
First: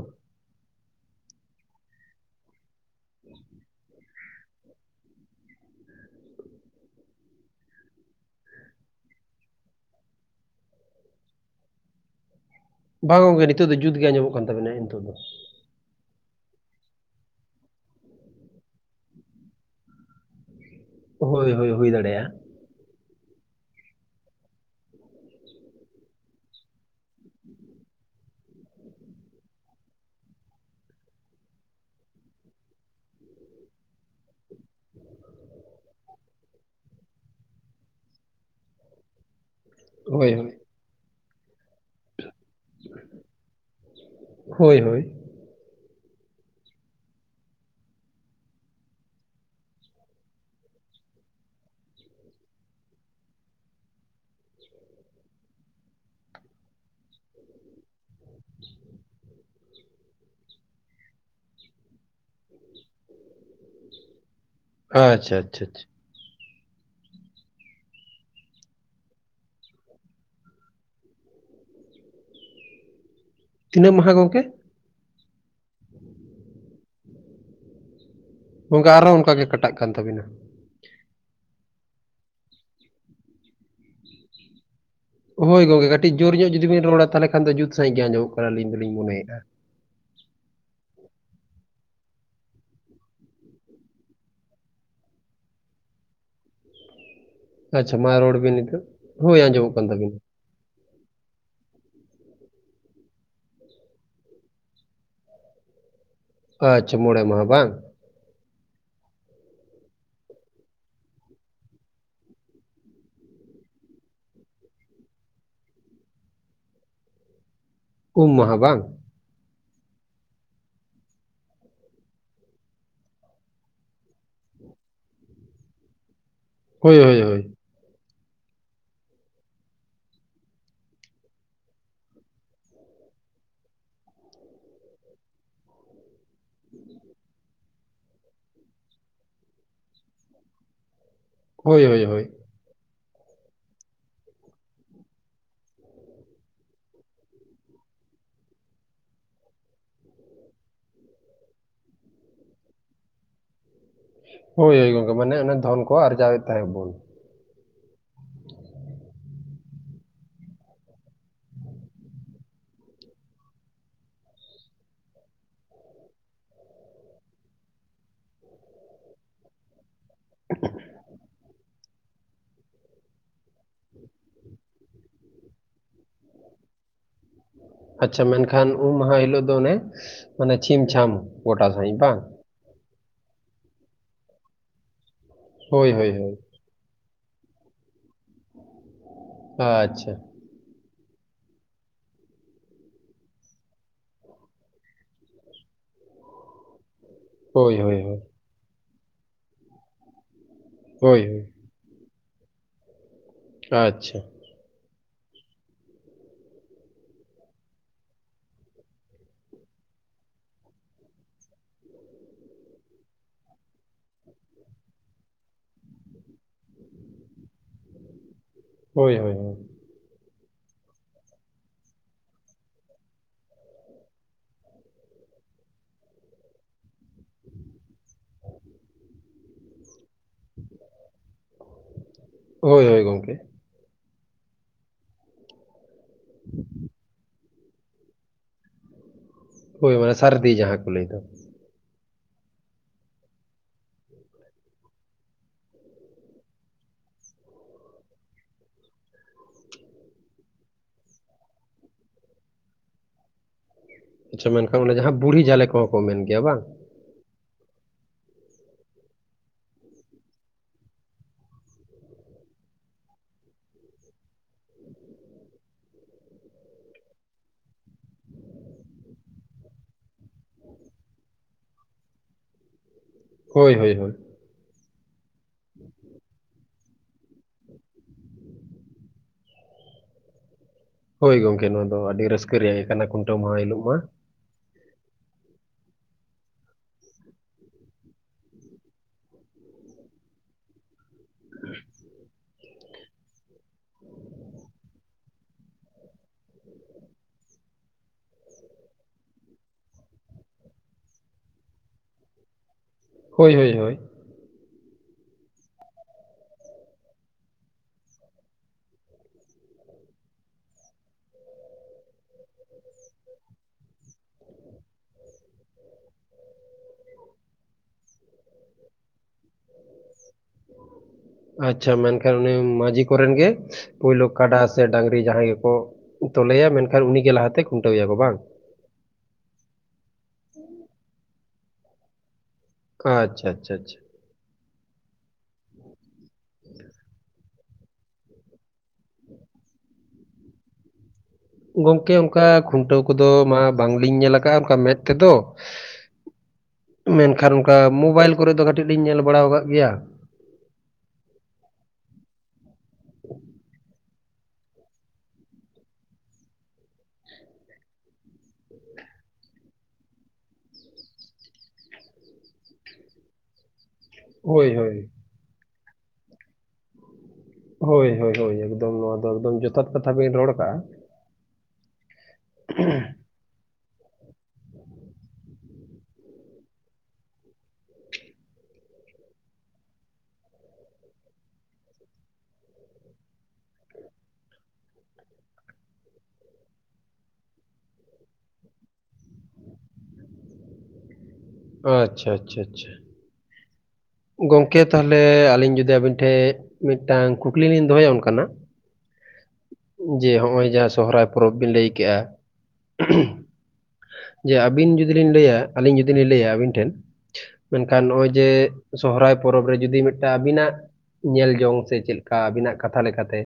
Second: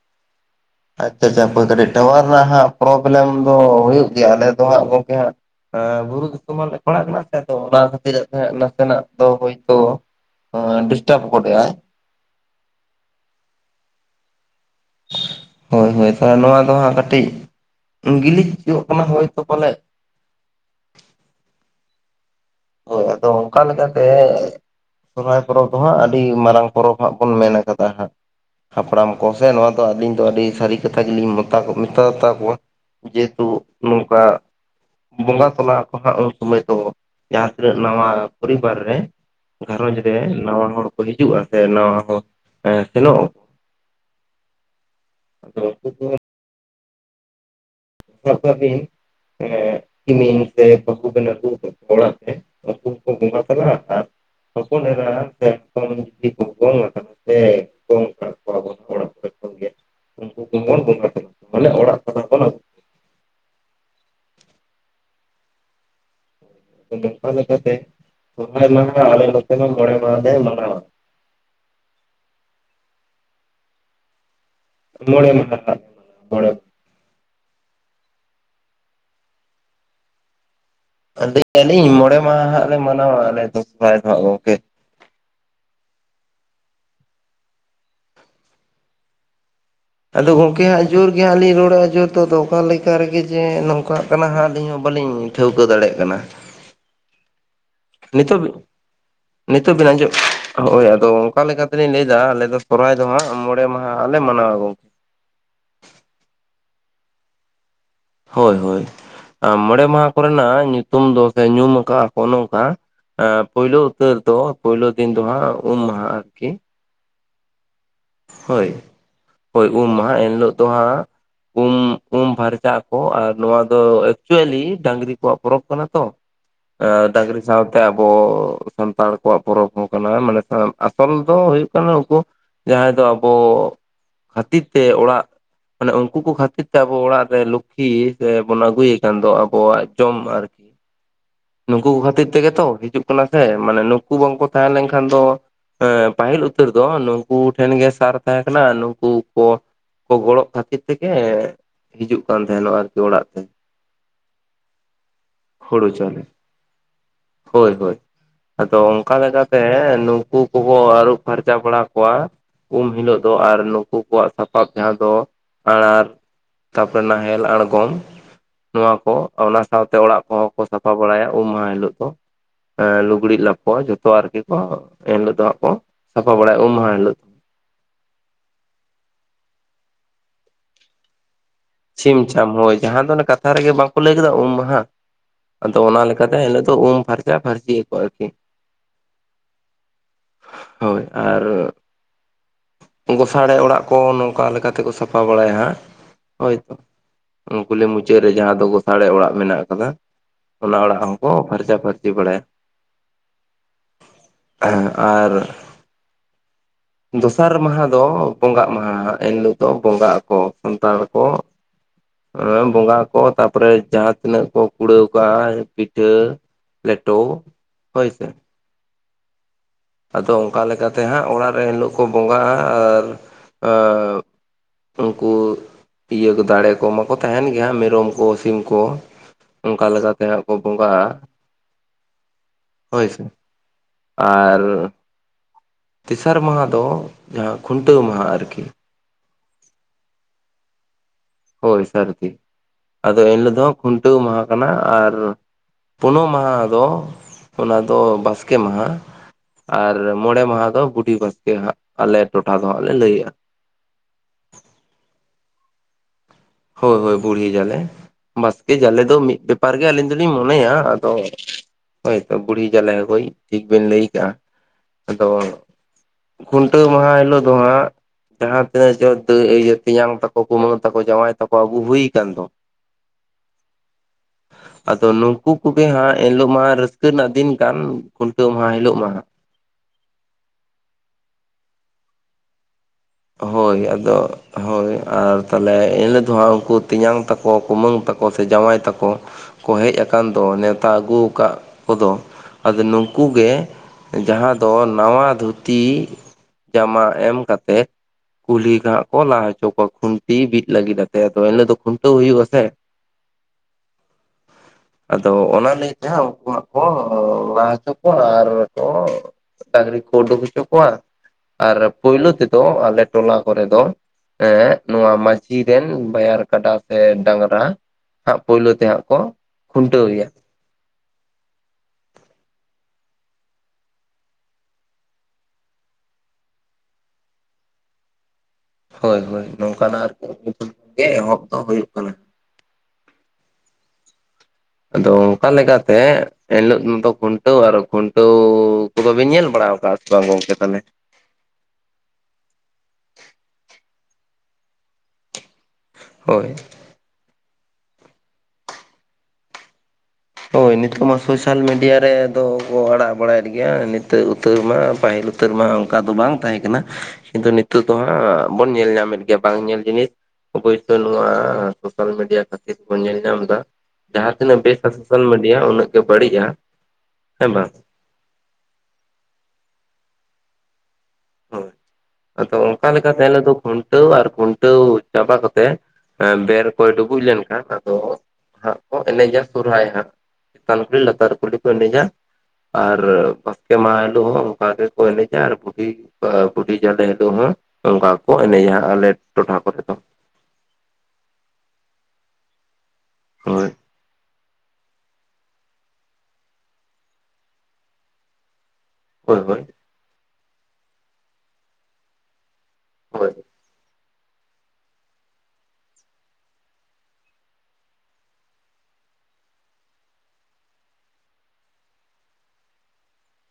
A: ᱟᱪᱪᱷᱟ [inaudible] ᱴᱟᱣᱟᱨ ᱨᱮᱱᱟᱜ ᱦᱟᱸᱜ ᱯᱨᱚᱵᱞᱮᱢ ᱫᱚ ᱦᱩᱭᱩᱜ ᱜᱮᱭᱟ ᱟᱞᱮ ᱫᱚ ᱦᱟᱸᱜ ᱜᱚᱝᱠᱮ ᱦᱟᱸᱜ ᱟᱸ ᱵᱩᱨᱩ ᱫᱤᱥᱚᱢᱟᱱ ᱯᱟᱲᱟᱜ ᱠᱟᱱᱟ ᱥᱮ ᱚᱱᱟ ᱠᱷᱟᱹᱛᱤᱨ ᱱᱟᱥᱮᱱᱟᱜ ᱫᱚ ᱦᱚᱭᱛᱚ ᱚ ᱰᱤᱥᱴᱟᱯ ᱜᱚᱫᱮᱟᱭ
B: ᱵᱟᱝ ᱜᱚᱝᱠᱮ ᱱᱤᱛᱚᱜ ᱫᱚ ᱡᱩᱛ ᱜᱮ ᱟᱸᱡᱚᱢᱚᱜ ᱠᱟᱱ ᱛᱟᱵᱮᱱᱟ ᱱᱤᱛᱚᱜ ᱫᱚ
A: ᱦᱳᱭ ᱦᱳᱭ ᱛᱟᱦᱚᱞᱮ ᱱᱚᱣᱟ ᱫᱚ ᱦᱟᱸᱜ ᱠᱟᱹᱴᱤᱡ ᱜᱤᱞᱤ ᱪᱚᱜ ᱠᱟᱱᱟ ᱦᱚᱭᱛᱚ ᱯᱟᱞᱮᱫ,
B: ᱦᱳᱭ ᱦᱳᱭ ᱦᱩᱭ ᱫᱟᱲᱮᱭᱟᱜᱼᱟ
A: ᱦᱳᱭ ᱟᱫᱚ ᱚᱱᱠᱟ ᱞᱮᱠᱟᱛᱮ ᱥᱚᱨᱦᱟᱭ ᱯᱚᱨᱚᱵᱽ ᱫᱚ ᱦᱟᱸᱜ ᱟᱹᱰᱤ ᱢᱟᱨᱟᱝ ᱯᱚᱨᱚᱵᱽ ᱦᱟᱸᱜ ᱵᱚᱱ ᱢᱮᱱ ᱟᱠᱟᱫᱟ ᱦᱟᱸᱜ, ᱦᱟᱯᱲᱟᱢ ᱠᱚ ᱥᱮ ᱱᱚᱣᱟ ᱫᱚ ᱟᱹᱞᱤᱧ ᱫᱚ ᱟᱹᱰᱤ ᱥᱟᱹᱨᱤ ᱠᱟᱛᱷᱟ ᱜᱮ ᱞᱤᱧ ᱢᱮᱛᱟᱣᱟᱛᱟ ᱠᱚᱣᱟ ᱾ ᱡᱮᱦᱮᱛᱩ ᱱᱚᱝᱠᱟ ᱵᱚᱸᱜᱟ ᱛᱟᱞᱟ ᱦᱟᱸᱜ ᱩᱱ ᱥᱚᱢᱚᱭ ᱫᱚ ᱼᱼ ᱡᱟᱦᱟᱸ ᱛᱤᱱᱟᱹᱜ ᱱᱟᱣᱟ ᱯᱚᱨᱤᱵᱟᱨ ᱨᱮ ᱜᱷᱟᱨᱚᱸᱡᱽ ᱨᱮ
B: ᱦᱳᱭ ᱦᱳᱭ
A: ᱱᱟᱶᱟ ᱦᱚᱲ ᱼᱼ ᱦᱤᱡᱩᱜ-ᱟ ᱥᱮ ᱱᱟᱣᱟ ᱦᱚᱸ ᱥᱮᱱᱚᱜ-ᱟ
B: ᱦᱳᱭ ᱦᱳᱭ
A: ᱼᱼ ᱟᱫᱚ ᱩᱱᱠᱩ ᱫᱚ ᱼᱼ ᱥᱟᱵ ᱠᱟᱜ ᱵᱤᱱ ᱠᱤᱢᱤᱱ ᱥᱮ ᱵᱟᱦᱩ ᱵᱤᱱ ᱟᱹᱜᱩ ᱠᱮᱫᱮ ᱚᱲᱟᱜ ᱛᱮ ᱩᱱᱠᱩ ᱠᱚ ᱵᱚᱸᱜᱟ ᱛᱟᱞᱟ [unintelligible] ᱦᱮᱸ [unintelligible] ᱼᱼ ᱩᱱᱠᱩ ᱠᱚ ᱵᱚᱱ ᱵᱚᱸᱜᱟ [unintelligible] ᱼᱼ
B: ᱟᱪᱪᱷᱟ ᱟᱪᱪᱷᱟ ᱟᱪᱷᱟ ᱾
A: ᱚᱱᱠᱟ ᱞᱮᱠᱟ ᱛᱮ ᱥᱚᱨᱦᱟᱭ ᱢᱟᱦᱟ ᱟᱞᱮ ᱱᱚᱛᱮ ᱫᱚ ᱢᱚᱬᱮ ᱢᱟᱦᱟ ᱞᱮ ᱢᱟᱱᱟᱣᱟ ᱾
B: ᱛᱤᱱᱟᱹᱜ ᱢᱟᱦᱟ ᱜᱚᱝᱠᱮ?
A: ᱢᱚᱬᱮ ᱢᱟᱦᱟᱸ ᱦᱟᱸᱜ ᱢᱚᱬᱮ ᱼᱼ
B: ᱜᱚᱝᱠᱮ ᱟᱨᱦᱚ ᱚᱱᱠᱟ ᱜᱮ ᱠᱟᱴᱟᱜ ᱠᱟᱱ ᱛᱟᱵᱤᱱᱟ ᱾
A: [unintelligible] ᱟᱹᱞᱤᱧ ᱢᱚᱬᱮ ᱢᱟᱦᱟ ᱦᱟᱸᱜ ᱞᱮ ᱢᱟᱱᱟᱣᱟ ᱟᱞᱮ ᱫᱚ ᱟᱞᱮ ᱫᱚ ᱦᱟᱸᱜ ᱜᱚᱝᱠᱮ ᱾
B: ᱦᱳᱭ ᱜᱚᱝᱠᱮ ᱠᱟᱹᱴᱤᱡ ᱡᱳᱨ ᱧᱚᱜ ᱡᱩᱫᱤ ᱵᱤᱱ ᱨᱚᱲᱟ ᱛᱟᱦᱚᱞᱮ ᱠᱷᱟᱱ ᱫᱚ ᱡᱩᱛ ᱥᱟᱺᱦᱤᱡ ᱜᱮ ᱟᱸᱡᱚᱢᱚᱜ ᱠᱟᱱᱟ ᱟᱹᱞᱤᱧ ᱫᱚᱞᱤᱧ ᱢᱚᱱᱮᱭᱮᱫᱼᱟ᱾
A: ᱟᱫᱚ ᱜᱚᱢᱠᱮ ᱦᱟᱸᱜ ᱡᱳᱨ ᱜᱮ ᱦᱟᱸᱜ ᱞᱤᱧ ᱨᱚᱲᱟ ᱡᱳᱨ ᱛᱮ ᱫᱚ ᱚᱠᱟ ᱞᱮᱠᱟ ᱨᱮᱜᱮ ᱡᱮ ᱱᱚᱝᱠᱟᱜ ᱠᱟᱱᱟ ᱦᱟᱸᱜ ᱟᱹᱞᱤᱧ ᱦᱚᱸ ᱵᱟᱹᱞᱤᱧ ᱴᱷᱟᱹᱣᱠᱟᱹ ᱫᱟᱲᱮᱜ ᱠᱟᱱᱟ᱾
B: ᱟᱪᱪᱷᱟ ᱢᱟ ᱨᱚᱲ ᱵᱤᱱ ᱱᱤᱛᱚᱜ ᱦᱳᱭ ᱟᱸᱡᱚᱢᱚᱜ
A: ᱱᱤᱛᱚᱜ
B: ᱠᱟᱱ
A: ᱵᱤᱱ ᱟᱸᱡᱚᱢ
B: ᱛᱟᱵᱤᱱᱟ ᱾
A: ᱦᱳᱭ ᱟᱫᱚ ᱚᱱᱠᱟ ᱞᱮᱠᱟ ᱛᱮ ᱞᱤᱧ ᱞᱟᱹᱭ ᱮᱫᱟ ᱟᱞᱮ ᱫᱚ ᱥᱚᱨᱦᱟᱭ ᱫᱚ ᱦᱟᱸᱜ ᱢᱚᱬᱮ ᱢᱟᱦᱟ ᱞᱮ ᱢᱟᱱᱟᱣᱟ ᱜᱚᱝᱠᱮ ᱾
B: ᱟᱪᱪᱷᱟ ᱢᱚᱬᱮ ᱢᱟᱦᱟ ᱵᱟᱝ?
A: ᱦᱳᱭ ᱦᱳᱭ ᱢᱚᱬᱮ ᱢᱟᱦᱟ ᱠᱚ ᱨᱮᱱᱟᱜ ᱧᱩᱛᱩᱢ ᱫᱚ ᱥᱮ ᱧᱩᱢ ᱟᱠᱟᱜᱼᱟ ᱠᱚ ᱱᱚᱝᱠᱟ ᱼᱼ ᱯᱳᱭᱞᱳ ᱩᱛᱟᱹᱨ ᱫᱚ ᱯᱩᱭᱞᱳ ᱫᱤᱱ ᱫᱚ ᱦᱟᱸᱜ ᱩᱢ ᱢᱟᱦᱟ ᱟᱨᱠᱤ ᱼᱼ
B: ᱩᱢ ᱢᱟᱦᱟ
A: ᱦᱳᱭ
B: ᱵᱟᱝ
A: ᱦᱳᱭ ᱩᱢ ᱢᱟᱦᱟ ᱮᱱ ᱦᱤᱞᱳᱜ ᱫᱚ ᱦᱟᱸᱜ ᱼᱼ ᱩᱢ ᱩᱢ ᱯᱷᱟᱨᱪᱟᱜ ᱟᱠᱚ ᱟᱨ ᱱᱚᱣᱟ ᱫᱚ ᱮᱠᱪᱩᱣᱮᱞᱤ ᱰᱟᱝᱨᱤ ᱠᱚᱣᱟᱜ ᱯᱚᱨᱚᱵᱽ ᱠᱟᱱᱟ ᱛᱚ ᱾
B: ᱦᱳᱭ
A: ᱟᱨ
B: ᱦᱳᱭ
A: ᱰᱟᱝᱨᱤ
B: ᱦᱳᱭ
A: ᱥᱟᱶ ᱼᱼ ᱛᱮ ᱟᱵᱚ ᱥᱟᱱᱛᱟᱲ ᱠᱚᱣᱟᱜ ᱯᱚᱨᱚᱵᱽ ᱦᱚᱸ ᱠᱟᱱᱟ ᱢᱟᱱᱮ ᱟᱥᱚᱞ ᱫᱚ ᱦᱩᱭᱩᱜ ᱠᱟᱱᱟ ᱩᱱᱠᱩ ᱼᱼ ᱡᱟᱦᱟᱸᱭ ᱫᱚ ᱟᱵᱚ ᱠᱷᱟᱹᱛᱤᱨ ᱛᱮ ᱚᱲᱟᱜ ᱼᱼ ᱢᱟᱱᱮ ᱩᱱᱠᱩ ᱠᱚ ᱠᱷᱟᱹᱛᱤᱨ ᱛᱮ ᱟᱵᱚ ᱚᱲᱟᱜ ᱨᱮ ᱞᱩᱠᱷᱤ ᱥᱮ ᱵᱚᱱ ᱟᱹᱜᱩ ᱠᱟᱱ ᱫᱚ ᱟᱵᱚᱣᱟᱜ ᱡᱚᱢ ᱟᱨᱠᱤᱼᱼ
B: [inaudible]
A: ᱱᱩᱠᱩ ᱠᱚ
B: ᱦᱳᱭ ᱦᱳᱭ
A: ᱠᱷᱟᱹᱛᱤᱨ ᱛᱮ ᱜᱮ ᱛᱚ ᱦᱤᱡᱩᱜ ᱼᱼ ᱠᱟᱱᱟ ᱥᱮ ᱢᱟᱱᱮ ᱱᱩᱠᱩ ᱵᱟᱝᱠᱚ ᱛᱟᱦᱮᱸ ᱞᱮᱱᱠᱷᱟᱱ ᱫᱚ ᱯᱟᱹᱦᱤᱞ ᱩᱛᱟᱹᱨ ᱫᱚ ᱼᱼ ᱱᱩᱠᱩ ᱴᱷᱮᱱ ᱜᱮ ᱥᱟᱨ ᱛᱟᱦᱮᱸ ᱠᱟᱱᱟ ᱱᱩᱠᱩ ᱠᱚ ᱼᱼ ᱠᱚ ᱜᱚᱲᱚᱜ ᱠᱷᱟᱹᱛᱤᱨ ᱛᱮᱜᱮ ᱦᱤᱡᱩᱜ ᱠᱟᱱ ᱛᱟᱦᱮᱱᱚᱜ ᱟᱨ ᱠᱤ ᱚᱲᱟᱜ ᱛᱮ ᱾
B: ᱦᱳᱭ ᱦᱳᱭ ᱜᱚᱝᱠᱮ ᱢᱟᱱᱮ ᱫᱷᱚᱱ
A: ᱦᱩᱲᱩ
B: ᱠᱚ
A: ᱪᱟᱣᱞᱮ
B: ᱟᱨᱡᱟᱣ ᱮᱫ ᱛᱟᱦᱮᱸᱫ ᱵᱚᱱ ᱾
A: ᱦᱳᱭ ᱦᱳᱭ ᱟᱫᱚ ᱚᱱᱠᱟ ᱞᱮᱠᱟ ᱛᱮ ᱱᱩᱠᱩ ᱠᱚ ᱵᱚ ᱟᱹᱨᱩᱵ ᱯᱷᱟᱨᱪᱟ ᱵᱟᱲᱟ ᱼᱼ ᱠᱚᱣᱟ ᱩᱢ ᱦᱤᱞᱳᱜ ᱫᱚ ᱟᱨ ᱱᱩᱠᱩ ᱠᱚᱣᱟᱜ ᱥᱟᱯᱟᱵ ᱡᱟᱦᱟᱸ ᱫᱚ ᱟᱬᱟᱨ ᱼᱼ ᱛᱟᱯᱚᱨ ᱱᱟᱦᱮᱞ ᱟᱬᱜᱚᱢ ᱱᱚᱣᱟ ᱠᱚ ᱚᱱᱟ ᱼᱼ ᱥᱟᱶᱛᱮ ᱚᱲᱟᱜ ᱠᱚᱦᱚᱸ ᱠᱚ ᱥᱟᱯᱷᱟ ᱵᱟᱲᱟᱭᱟ ᱩᱢ ᱢᱟᱦᱟ ᱦᱤᱞᱳᱜ ᱫᱚ ᱾ ᱞᱩᱜᱽᱲᱤᱡ ᱞᱟᱯᱚ ᱡᱚᱛᱚ ᱟᱨᱠᱤ ᱠᱚ ᱮᱱᱦᱤᱞᱳᱜ ᱫᱚ ᱦᱟᱸᱜ ᱠᱚ ᱥᱟᱯᱷᱟ ᱵᱟᱲᱟᱭᱟ ᱩᱢ ᱢᱟᱦᱟ ᱦᱤᱞᱳᱜ ᱫᱚ ᱾
B: ᱟᱪᱪᱷᱟ ᱢᱮᱱᱠᱷᱟᱱ ᱩᱢ ᱢᱟᱦᱟ ᱦᱤᱞᱳᱜ ᱫᱚ ᱚᱱᱮ ᱢᱟᱱᱮ ᱪᱷᱤᱢ ᱪᱷᱟᱢ ᱜᱚᱴᱟ ᱥᱟᱺᱦᱤᱡ ᱵᱟᱝ
A: ᱥᱤᱢ
B: ᱾
A: ᱦᱳᱭ ᱡᱟᱦᱟᱸ ᱫᱚ ᱚᱱᱮ ᱠᱟᱛᱷᱟ ᱨᱮ ᱜᱮ ᱵᱟᱠᱚ ᱞᱟᱹᱭ ᱠᱟᱫᱟ ᱩᱢ ᱢᱟᱦᱟ ᱟᱫᱚ
B: ᱦᱳᱭ
A: ᱚᱱᱟ
B: ᱦᱳᱭ ᱦᱳᱭ
A: ᱞᱮᱠᱟᱛᱮ ᱼᱼ ᱩᱢ ᱯᱷᱟᱨᱪᱟ ᱯᱷᱟᱨᱪᱤ ᱟᱠᱚ ᱟᱨᱠᱤ ᱾
B: ᱟᱪᱪᱷᱟ ᱾
A: ᱦᱳᱭ ᱟᱨ ᱼᱼ ᱜᱚᱥᱟᱬᱮ ᱚᱲᱟᱜ ᱠᱚ ᱱᱚᱝᱠᱟ ᱞᱮᱠᱟ ᱛᱮ ᱠᱚ ᱥᱟᱯᱷᱟ ᱵᱟᱲᱟᱭᱟ ᱦᱟᱸᱜ ᱼᱼ ᱦᱳᱭᱛᱳ ᱴ
B: ᱦᱳᱭ
A: ᱠᱩᱞᱦᱤ
B: ᱦᱳᱭ ᱦᱳᱭ
A: ᱢᱩᱪᱟᱹᱫ ᱨᱮ ᱡᱟᱦᱟᱸ ᱫᱚ ᱜᱚᱥᱟᱬᱮ ᱚᱲᱟᱜ ᱢᱮᱱᱟᱜ ᱠᱟᱫᱟ ᱾ ᱚᱱᱟ ᱚᱲᱟᱜ
B: ᱦᱳᱭ
A: ᱦᱚᱸᱠᱚ
B: ᱦᱳᱭ
A: ᱯᱷᱟᱨᱪᱟ ᱯᱷᱟᱹᱨᱪᱤ ᱵᱟᱲᱟᱭᱟ ᱾
B: ᱟᱪᱪᱷᱟ ᱾
A: ᱦᱮᱸ ᱟᱨ ᱼᱼ ᱫᱚᱥᱟᱨ ᱢᱟᱦᱟ ᱫᱚ ᱵᱚᱸᱜᱟᱜ ᱢᱟᱦᱟᱟᱸᱜ ᱮᱱᱦᱤᱞᱳᱜ ᱫᱚ ᱵᱚᱸᱜᱟᱜ ᱟᱠᱚ ᱥᱟᱱᱛᱟᱲ ᱚ ᱦᱚ ᱵᱚᱸᱜᱟ ᱠᱚ ᱛᱟᱨᱯᱚᱨᱮ ᱡᱟᱦᱟᱸ ᱛᱤᱱᱟᱹᱜ ᱠᱚ ᱠᱩᱲᱟᱹᱣ ᱠᱟᱜᱼᱟ ᱯᱤᱴᱷᱟᱹ ᱞᱮᱴᱚ ᱦᱳᱭ ᱥᱮ
B: ᱦᱳᱭ ᱦᱳᱭ ᱦᱳᱭ
A: ᱟᱫᱚ ᱚᱱᱠᱟ ᱞᱮᱠᱟᱛᱮ ᱦᱟᱸᱜ ᱚᱲᱟᱜ ᱮᱱ ᱦᱤᱞᱳᱜ ᱠᱚ ᱵᱚᱸᱜᱟᱜᱼᱟ ᱟᱨ ᱟ ᱩᱱᱠᱩ ᱤᱭᱟᱹ ᱠᱚ ᱫᱟᱲᱮ ᱠᱚ ᱢᱟᱠᱚ ᱛᱟᱦᱮᱱ ᱜᱮᱭᱟ ᱦᱟᱸᱜ ᱢᱮᱨᱚᱢ ᱠᱚ ᱥᱤᱢ ᱠᱚ ᱚᱱᱠᱟ ᱞᱮᱠᱟ ᱛᱮᱦᱟᱸᱜ ᱠᱚ ᱵᱚᱸᱜᱟᱜᱼᱟ
B: ᱦᱳᱭ ᱦᱳᱭ ᱜᱚᱢᱠᱮ
A: ᱟᱨ ᱛᱮᱥᱟᱨ ᱢᱟᱦᱟ ᱫᱚ ᱡᱟᱦᱟᱸ ᱠᱷᱩᱱᱴᱟᱹᱣ ᱢᱟᱦᱟ ᱟᱨᱠᱤ
B: ᱦᱳᱭ ᱢᱟᱱᱮ ᱥᱟᱹᱨᱫᱤ ᱡᱟᱦᱟᱸ ᱠᱚ ᱞᱟᱹᱭ ᱫᱚ
A: ᱦᱳᱭ ᱥᱟᱹᱨᱫᱤ ᱟᱫᱚ ᱮᱱ ᱦᱤᱞᱳᱜ ᱦᱚᱸ ᱦᱟᱸᱜ ᱠᱷᱩᱱᱴᱟᱹᱣ ᱢᱟᱦᱟ ᱠᱟᱱᱟ ᱟᱨ ᱯᱩᱱᱚᱜ ᱢᱟᱦᱟ ᱫᱚ ᱚᱱᱟ ᱫᱚ ᱵᱟᱥᱠᱮ ᱢᱟᱦᱟ ᱟᱨ ᱢᱚᱬᱮ ᱢᱟᱦᱟ ᱫᱚ ᱵᱩᱰᱷᱤ ᱵᱟᱥᱠᱮ ᱦᱟᱸᱜ ᱟᱞᱮ ᱴᱚᱴᱷᱟ ᱫᱚ ᱦᱟᱸᱜ ᱞᱮ ᱞᱟᱹᱭᱟᱜᱼᱟ
B: ᱟᱪᱪᱷᱟ ᱢᱮᱱᱠᱷᱟᱱ ᱚᱱᱟ ᱡᱟᱦᱟᱸ ᱵᱩᱰᱷᱤ ᱡᱟᱞᱮ ᱠᱚᱦᱚᱸ ᱠᱚ ᱢᱮᱱ ᱜᱮᱭᱟ ᱵᱟᱝ
A: ᱦᱳᱭ ᱦᱳᱭ ᱵᱩᱲᱦᱤ ᱡᱟᱞᱮ ᱵᱟᱥᱠᱮ ᱡᱟᱞᱮ ᱫᱚ ᱢᱤᱫ ᱵᱮᱯᱟᱨ ᱜᱮ ᱟᱹᱞᱤᱧ ᱫᱚ ᱞᱤᱧ ᱢᱚᱱᱮᱭᱟ ᱟᱫᱚ ᱦᱳᱭ ᱛᱚ ᱵᱩᱲᱦᱤ ᱡᱟᱞᱮ ᱦᱚᱭ ᱴᱷᱤᱠ ᱵᱤᱱ ᱞᱟᱹᱭ ᱠᱟᱜᱼᱟ ᱟᱫᱚ ᱠᱷᱩᱱᱴᱟᱹᱣ ᱢᱟᱦᱟ ᱦᱤᱞᱳᱜ ᱫᱚ ᱦᱟᱸᱜ ᱡᱟᱦᱟᱸ ᱛᱤᱱᱟᱹᱜ ᱡᱮ ᱫᱟᱹᱭ ᱛᱮᱧᱟᱝ ᱛᱟᱠᱚ ᱠᱩᱢᱟᱹᱝ ᱛᱟᱠᱚ ᱡᱟᱶᱟᱭ ᱵᱟᱵᱩ ᱟᱹᱜᱩ ᱦᱩᱭ ᱠᱟᱱ ᱫᱚ
B: ᱦᱳᱭ ᱦᱳᱭ ᱦᱳᱭ
A: ᱟᱫᱚ ᱱᱩᱠᱩ ᱠᱚᱜᱮ ᱦᱟᱸᱜ ᱮᱱ ᱦᱤᱞᱳᱜ ᱢᱟ ᱨᱟᱹᱥᱠᱟᱹ ᱨᱮᱱᱟᱜ ᱫᱤᱱ ᱠᱟᱱ ᱠᱷᱩᱱᱴᱟᱹᱣ ᱢᱟᱦᱟ ᱦᱤᱞᱳᱜ ᱢᱟ ᱦᱟᱸᱜ
B: ᱦᱳᱭ ᱜᱚᱝᱠᱮ ᱱᱚᱣᱟ ᱫᱚ ᱟᱹᱰᱤ ᱨᱟᱹᱥᱠᱟᱹ ᱨᱮᱭᱟᱜ ᱜᱮ ᱠᱟᱱᱟ ᱠᱷᱩᱱ
A: ᱦᱳᱭ ᱟᱫᱚ ᱦᱳᱭ ᱟᱨ ᱛᱟᱦᱚᱞᱮ ᱮᱱ ᱦᱤᱞᱳᱜ ᱫᱚ ᱦᱟᱸᱜ ᱩᱱᱠᱩ ᱛᱮᱧᱟᱝ ᱛᱟᱠᱚ ᱠᱩᱢᱟᱹᱝ ᱛᱟᱠᱚ ᱥᱮ ᱡᱟᱶᱟᱭ ᱛᱟᱠᱚ ᱠᱚ ᱦᱮᱡ ᱟᱠᱟᱱ ᱫᱚ ᱱᱮᱶᱛᱟ ᱟᱹᱜᱩ ᱟᱠᱟᱫ ᱠᱚᱫᱚ ᱟᱫᱚ ᱱᱩᱠᱩ ᱜᱮ ᱡᱟᱦᱟᱸ ᱫᱚ ᱱᱟᱣᱟ ᱫᱷᱩᱛᱤ ᱡᱟᱢᱟ ᱮᱢ ᱠᱟᱛᱮ ᱠᱩᱞᱦᱤ ᱠᱚ ᱦᱟᱸᱜ ᱠᱚ ᱞᱟᱦ ᱦᱚᱪᱚ ᱠᱚᱣᱟ ᱠᱷᱩᱱᱴᱤ ᱵᱤᱫ ᱞᱟᱹᱜᱤᱫ ᱟᱛᱮ ᱟᱫᱚ ᱤᱱᱟᱹ ᱫᱚ ᱠᱷᱩᱱᱴᱟᱹᱣ ᱦᱩᱭᱩᱜᱼᱟ ᱥᱮ
B: ᱦᱳᱭ ᱦᱳᱭ ᱦᱳᱭ
A: ᱟᱫᱚ ᱚᱱᱟ ᱞᱟᱹᱭ ᱛᱮᱦᱟᱸᱜ ᱩᱱᱠᱩ ᱦᱟᱸᱜ ᱠᱚ ᱞᱟ ᱦᱚᱪᱚ ᱠᱚᱣᱟ ᱟᱨ ᱠᱚ ᱰᱟᱝᱨᱤ ᱠᱚ ᱩᱰᱩᱠ ᱦᱚᱪᱚ ᱠᱚᱣᱟ ᱟᱨ ᱯᱳᱭᱞᱳ ᱛᱮᱫᱚ ᱟᱞᱮ ᱴᱚᱞᱟ ᱠᱚᱨᱮ ᱫᱚ ᱮᱸᱜ ᱱᱚᱣᱟ ᱢᱟᱹᱡᱷᱤ ᱨᱮᱱ ᱵᱟᱭᱟᱨ ᱠᱟᱰᱟ ᱥᱮ ᱰᱟᱝᱨᱟ ᱦᱟᱸᱜ ᱯᱳᱭᱞᱳ ᱛᱮ ᱦᱟᱸᱜ ᱠᱚ ᱠᱷᱩᱱᱴᱟᱹᱣ ᱮᱭᱟ
B: ᱟᱪᱪᱷᱟ ᱢᱮᱱᱠᱷᱟᱱ ᱩᱱᱤ ᱢᱟᱹᱡᱷᱤ ᱠᱚᱨᱮᱱ ᱜᱮ ᱯᱳᱭᱞᱳ ᱠᱟᱰᱟ ᱥᱮ ᱰᱟᱝᱨᱤ ᱡᱟᱦᱟᱸᱭ ᱜᱮᱠᱚ ᱛᱚᱞᱮᱭᱟ ᱢᱮᱱᱠᱷᱟᱱ ᱩᱱᱤᱜᱮ ᱞᱟᱦᱟᱛᱮ ᱠᱷᱩᱱᱴᱟᱹᱣ ᱮᱭᱟ ᱠᱚ ᱵᱟᱝ
A: ᱦᱳᱭ ᱦᱳᱭ ᱱᱚᱝᱠᱟᱱᱟᱜ ᱟᱨᱠᱤ [inaudible] ᱜᱮ ᱮᱦᱚᱵ ᱫᱚ ᱦᱩᱭᱩᱜ ᱠᱟᱱᱟ
B: ᱟᱪᱪᱷᱟ ᱟᱪᱪᱷᱟ ᱟᱪᱪᱷᱟ
A: ᱟᱫᱚ ᱚᱱᱠᱟ ᱞᱮᱠᱟᱛᱮ ᱮᱱ ᱦᱤᱞᱳᱜ ᱢᱟᱛᱚ ᱠᱷᱩᱱᱴᱟᱹᱣ ᱟᱨᱚ ᱠᱷᱩᱱ ᱴᱟᱹᱣ ᱠᱚᱫᱚ ᱵᱤᱱ ᱧᱮᱞ ᱵᱟᱲᱟ ᱟᱠᱟᱫᱟᱼᱟ ᱥᱮ ᱵᱟᱝ ᱜᱚᱝᱠᱮ ᱛᱟᱦᱚᱞᱮ
B: ᱜᱚᱢᱠᱮ ᱚᱱᱠᱟ ᱠᱷᱩᱱᱴᱟᱹᱣ ᱠᱚᱫᱚ ᱢᱟ ᱵᱟᱝᱞᱤᱧ ᱧᱮᱞ ᱟᱠᱟᱜᱼᱟ ᱚᱱᱠᱟ ᱢᱮᱫ ᱛᱮᱫᱚ
A: ᱦᱳᱭ
B: ᱢᱮᱱᱠᱷᱟᱱ ᱚᱱᱠᱟ ᱢᱳᱵᱟᱭᱤᱞ ᱠᱚᱨᱮᱫ ᱫᱚ ᱠᱟᱹᱴᱤᱡ ᱞᱤᱧ ᱧᱮᱞ ᱵᱟᱲᱟ ᱟᱠᱟᱫ ᱜᱮᱭᱟ
A: ᱦᱳᱭ ᱱᱤᱛᱚᱜ ᱢᱟ ᱥᱳᱥᱟᱞ ᱢᱤᱰᱤᱭᱟ ᱨᱮ ᱫᱚ ᱠᱚ ᱟᱲᱟᱜ ᱵᱟᱲᱟᱭᱮᱫ ᱜᱮᱭᱟ ᱱᱤᱛᱚᱜ ᱩᱛᱟᱹᱨ ᱢᱟ ᱯᱟᱹᱦᱤᱞ ᱩᱛ ᱛᱟᱹᱨ ᱢᱟ ᱚᱱᱠᱟ ᱫᱚ ᱵᱟᱝ ᱛᱟᱦᱮᱸ ᱠᱟᱱᱟ ᱠᱤᱱᱛᱩ ᱱᱤᱛᱚᱜ ᱫᱚ ᱦᱟᱸᱜ ᱵᱚᱱ ᱧᱮᱞ ᱧᱟᱢᱮᱫ ᱜᱮᱭᱟ ᱵᱟᱝ ᱧᱮᱞ ᱡᱤᱱᱤᱥ ᱚᱵᱚᱥᱥᱳᱭ ᱱᱚᱣᱟ ᱥᱳᱥᱟᱞ ᱢᱤᱰᱤᱭᱟ ᱠᱷᱟᱹᱛᱤᱨ ᱵᱚᱱ ᱧᱮᱞ ᱧᱟᱢ ᱮᱫᱟ ᱡᱟᱦᱟᱸ ᱛᱤᱱᱟᱹᱜ
B: ᱦᱳᱭ
A: ᱵᱮᱥᱟ
B: ᱦᱳᱭ
A: ᱥᱳᱥᱟᱞ ᱢᱤᱰᱤᱭᱟ ᱩᱱᱟᱹᱜ ᱜᱮ ᱵᱟᱹᱲᱤᱡᱼᱟ ᱦᱮᱸ ᱵᱟᱝ
B: ᱦᱳᱭ ᱦᱳᱭ ᱦᱳᱭ ᱮᱠᱫᱚᱢ ᱱᱚᱣᱟ ᱫᱚ ᱮᱠᱫᱚᱢ ᱡᱚᱛᱷᱟᱛ ᱠᱟᱛᱷᱟ ᱵᱤᱱ ᱨᱚᱲ ᱟᱠᱟᱜᱼᱟ
A: ᱦᱳᱭ ᱟᱫᱚ ᱚᱱᱠᱟ ᱞᱮᱠᱟ ᱛᱮ ᱟᱞᱮ ᱫᱚ ᱠᱷᱩᱱ ᱴᱟᱹᱣ ᱟᱨ ᱠᱷᱩᱱᱴᱟᱹᱣ ᱪᱟᱵᱟ ᱠᱟᱛᱮ ᱵᱮᱨ ᱠᱚᱭ ᱰᱩᱵᱩᱡ ᱞᱮᱱᱠᱷᱟᱱ ᱟᱫᱚ ᱦᱟᱸᱜ ᱠᱚ ᱮᱱᱮᱡᱟ ᱥᱚᱨᱦᱟᱭ ᱦᱟᱸᱜ ᱪᱮᱛᱟᱱ ᱠᱩᱞᱦᱤ ᱞᱟᱛᱟᱨ ᱠᱩᱞᱦᱤ ᱠᱚ ᱮᱱᱮᱡᱟ ᱟᱨ ᱵᱟᱥᱠᱮ ᱢᱟᱦᱟ ᱦᱤᱞᱳᱜ ᱦᱚᱸ ᱚᱱᱠᱟ ᱜᱮ ᱠᱚ ᱮᱱᱮᱡᱟ ᱟᱨ ᱵᱩᱰᱷᱤ ᱯᱩᱴᱷᱤ ᱡᱟᱞᱮ ᱦᱤᱞᱳᱜ ᱦᱚᱸ ᱚᱱᱠᱟ ᱠᱚ ᱮᱱᱮᱡᱟ ᱦᱟᱸᱜ ᱟᱞᱮ ᱴᱚᱴᱷᱟ ᱠᱚᱨᱮ ᱫᱚ
B: ᱟᱪᱷᱟ ᱟᱪᱷᱟ ᱟᱪᱷᱟ ᱾
A: ᱦᱳᱭ ᱾
B: ᱜᱚᱝᱠᱮ ᱛᱟᱦᱚᱞᱮ ᱟᱹᱞᱤᱧ ᱡᱩᱫᱤ ᱟᱹᱵᱤᱱ ᱴᱷᱮᱱ ᱢᱤᱫᱴᱟᱝ ᱠᱩᱠᱞᱤ ᱞᱤᱧ ᱫᱚᱦᱚᱭᱟ ᱚᱱᱠᱟᱱᱟᱜ
A: ᱦᱳᱭ ᱦᱳᱭ
B: ᱡᱮ ᱦᱚᱜᱼᱚᱭ ᱡᱟᱦᱟ ᱥᱚᱦᱨᱟᱭ ᱯᱚᱨᱚᱵᱽ ᱵᱤᱱ ᱞᱟᱹᱭ ᱠᱮᱜᱼᱟ
A: ᱦᱳᱭ
B: ᱡᱮ ᱟᱹᱵᱤᱱ ᱡᱩᱫᱤ ᱞᱤᱧ ᱞᱟᱹᱭᱟ ᱟᱹᱞᱤᱧ ᱡᱩᱫᱤ ᱞᱤᱧ ᱞᱟᱹᱭᱟ ᱟᱹᱵᱤᱱ ᱴᱷᱮᱱ ᱢᱮᱱᱠᱷᱟᱱ ᱱᱚᱜᱼᱚᱭ ᱡᱮ ᱥᱚᱦᱨᱟᱭ ᱯᱚᱨᱚᱵᱽ ᱨᱮ ᱡᱩᱫᱤ ᱢᱤᱫᱴᱟᱱ ᱟᱹᱵᱤᱱᱟᱜ ᱧᱮᱞ ᱡᱚᱝ ᱥᱮ ᱪᱮᱫ ᱞᱮᱠᱟ ᱟᱵᱤᱱᱟᱜ ᱠᱟᱛᱷᱟ ᱞᱮᱠᱟᱛᱮ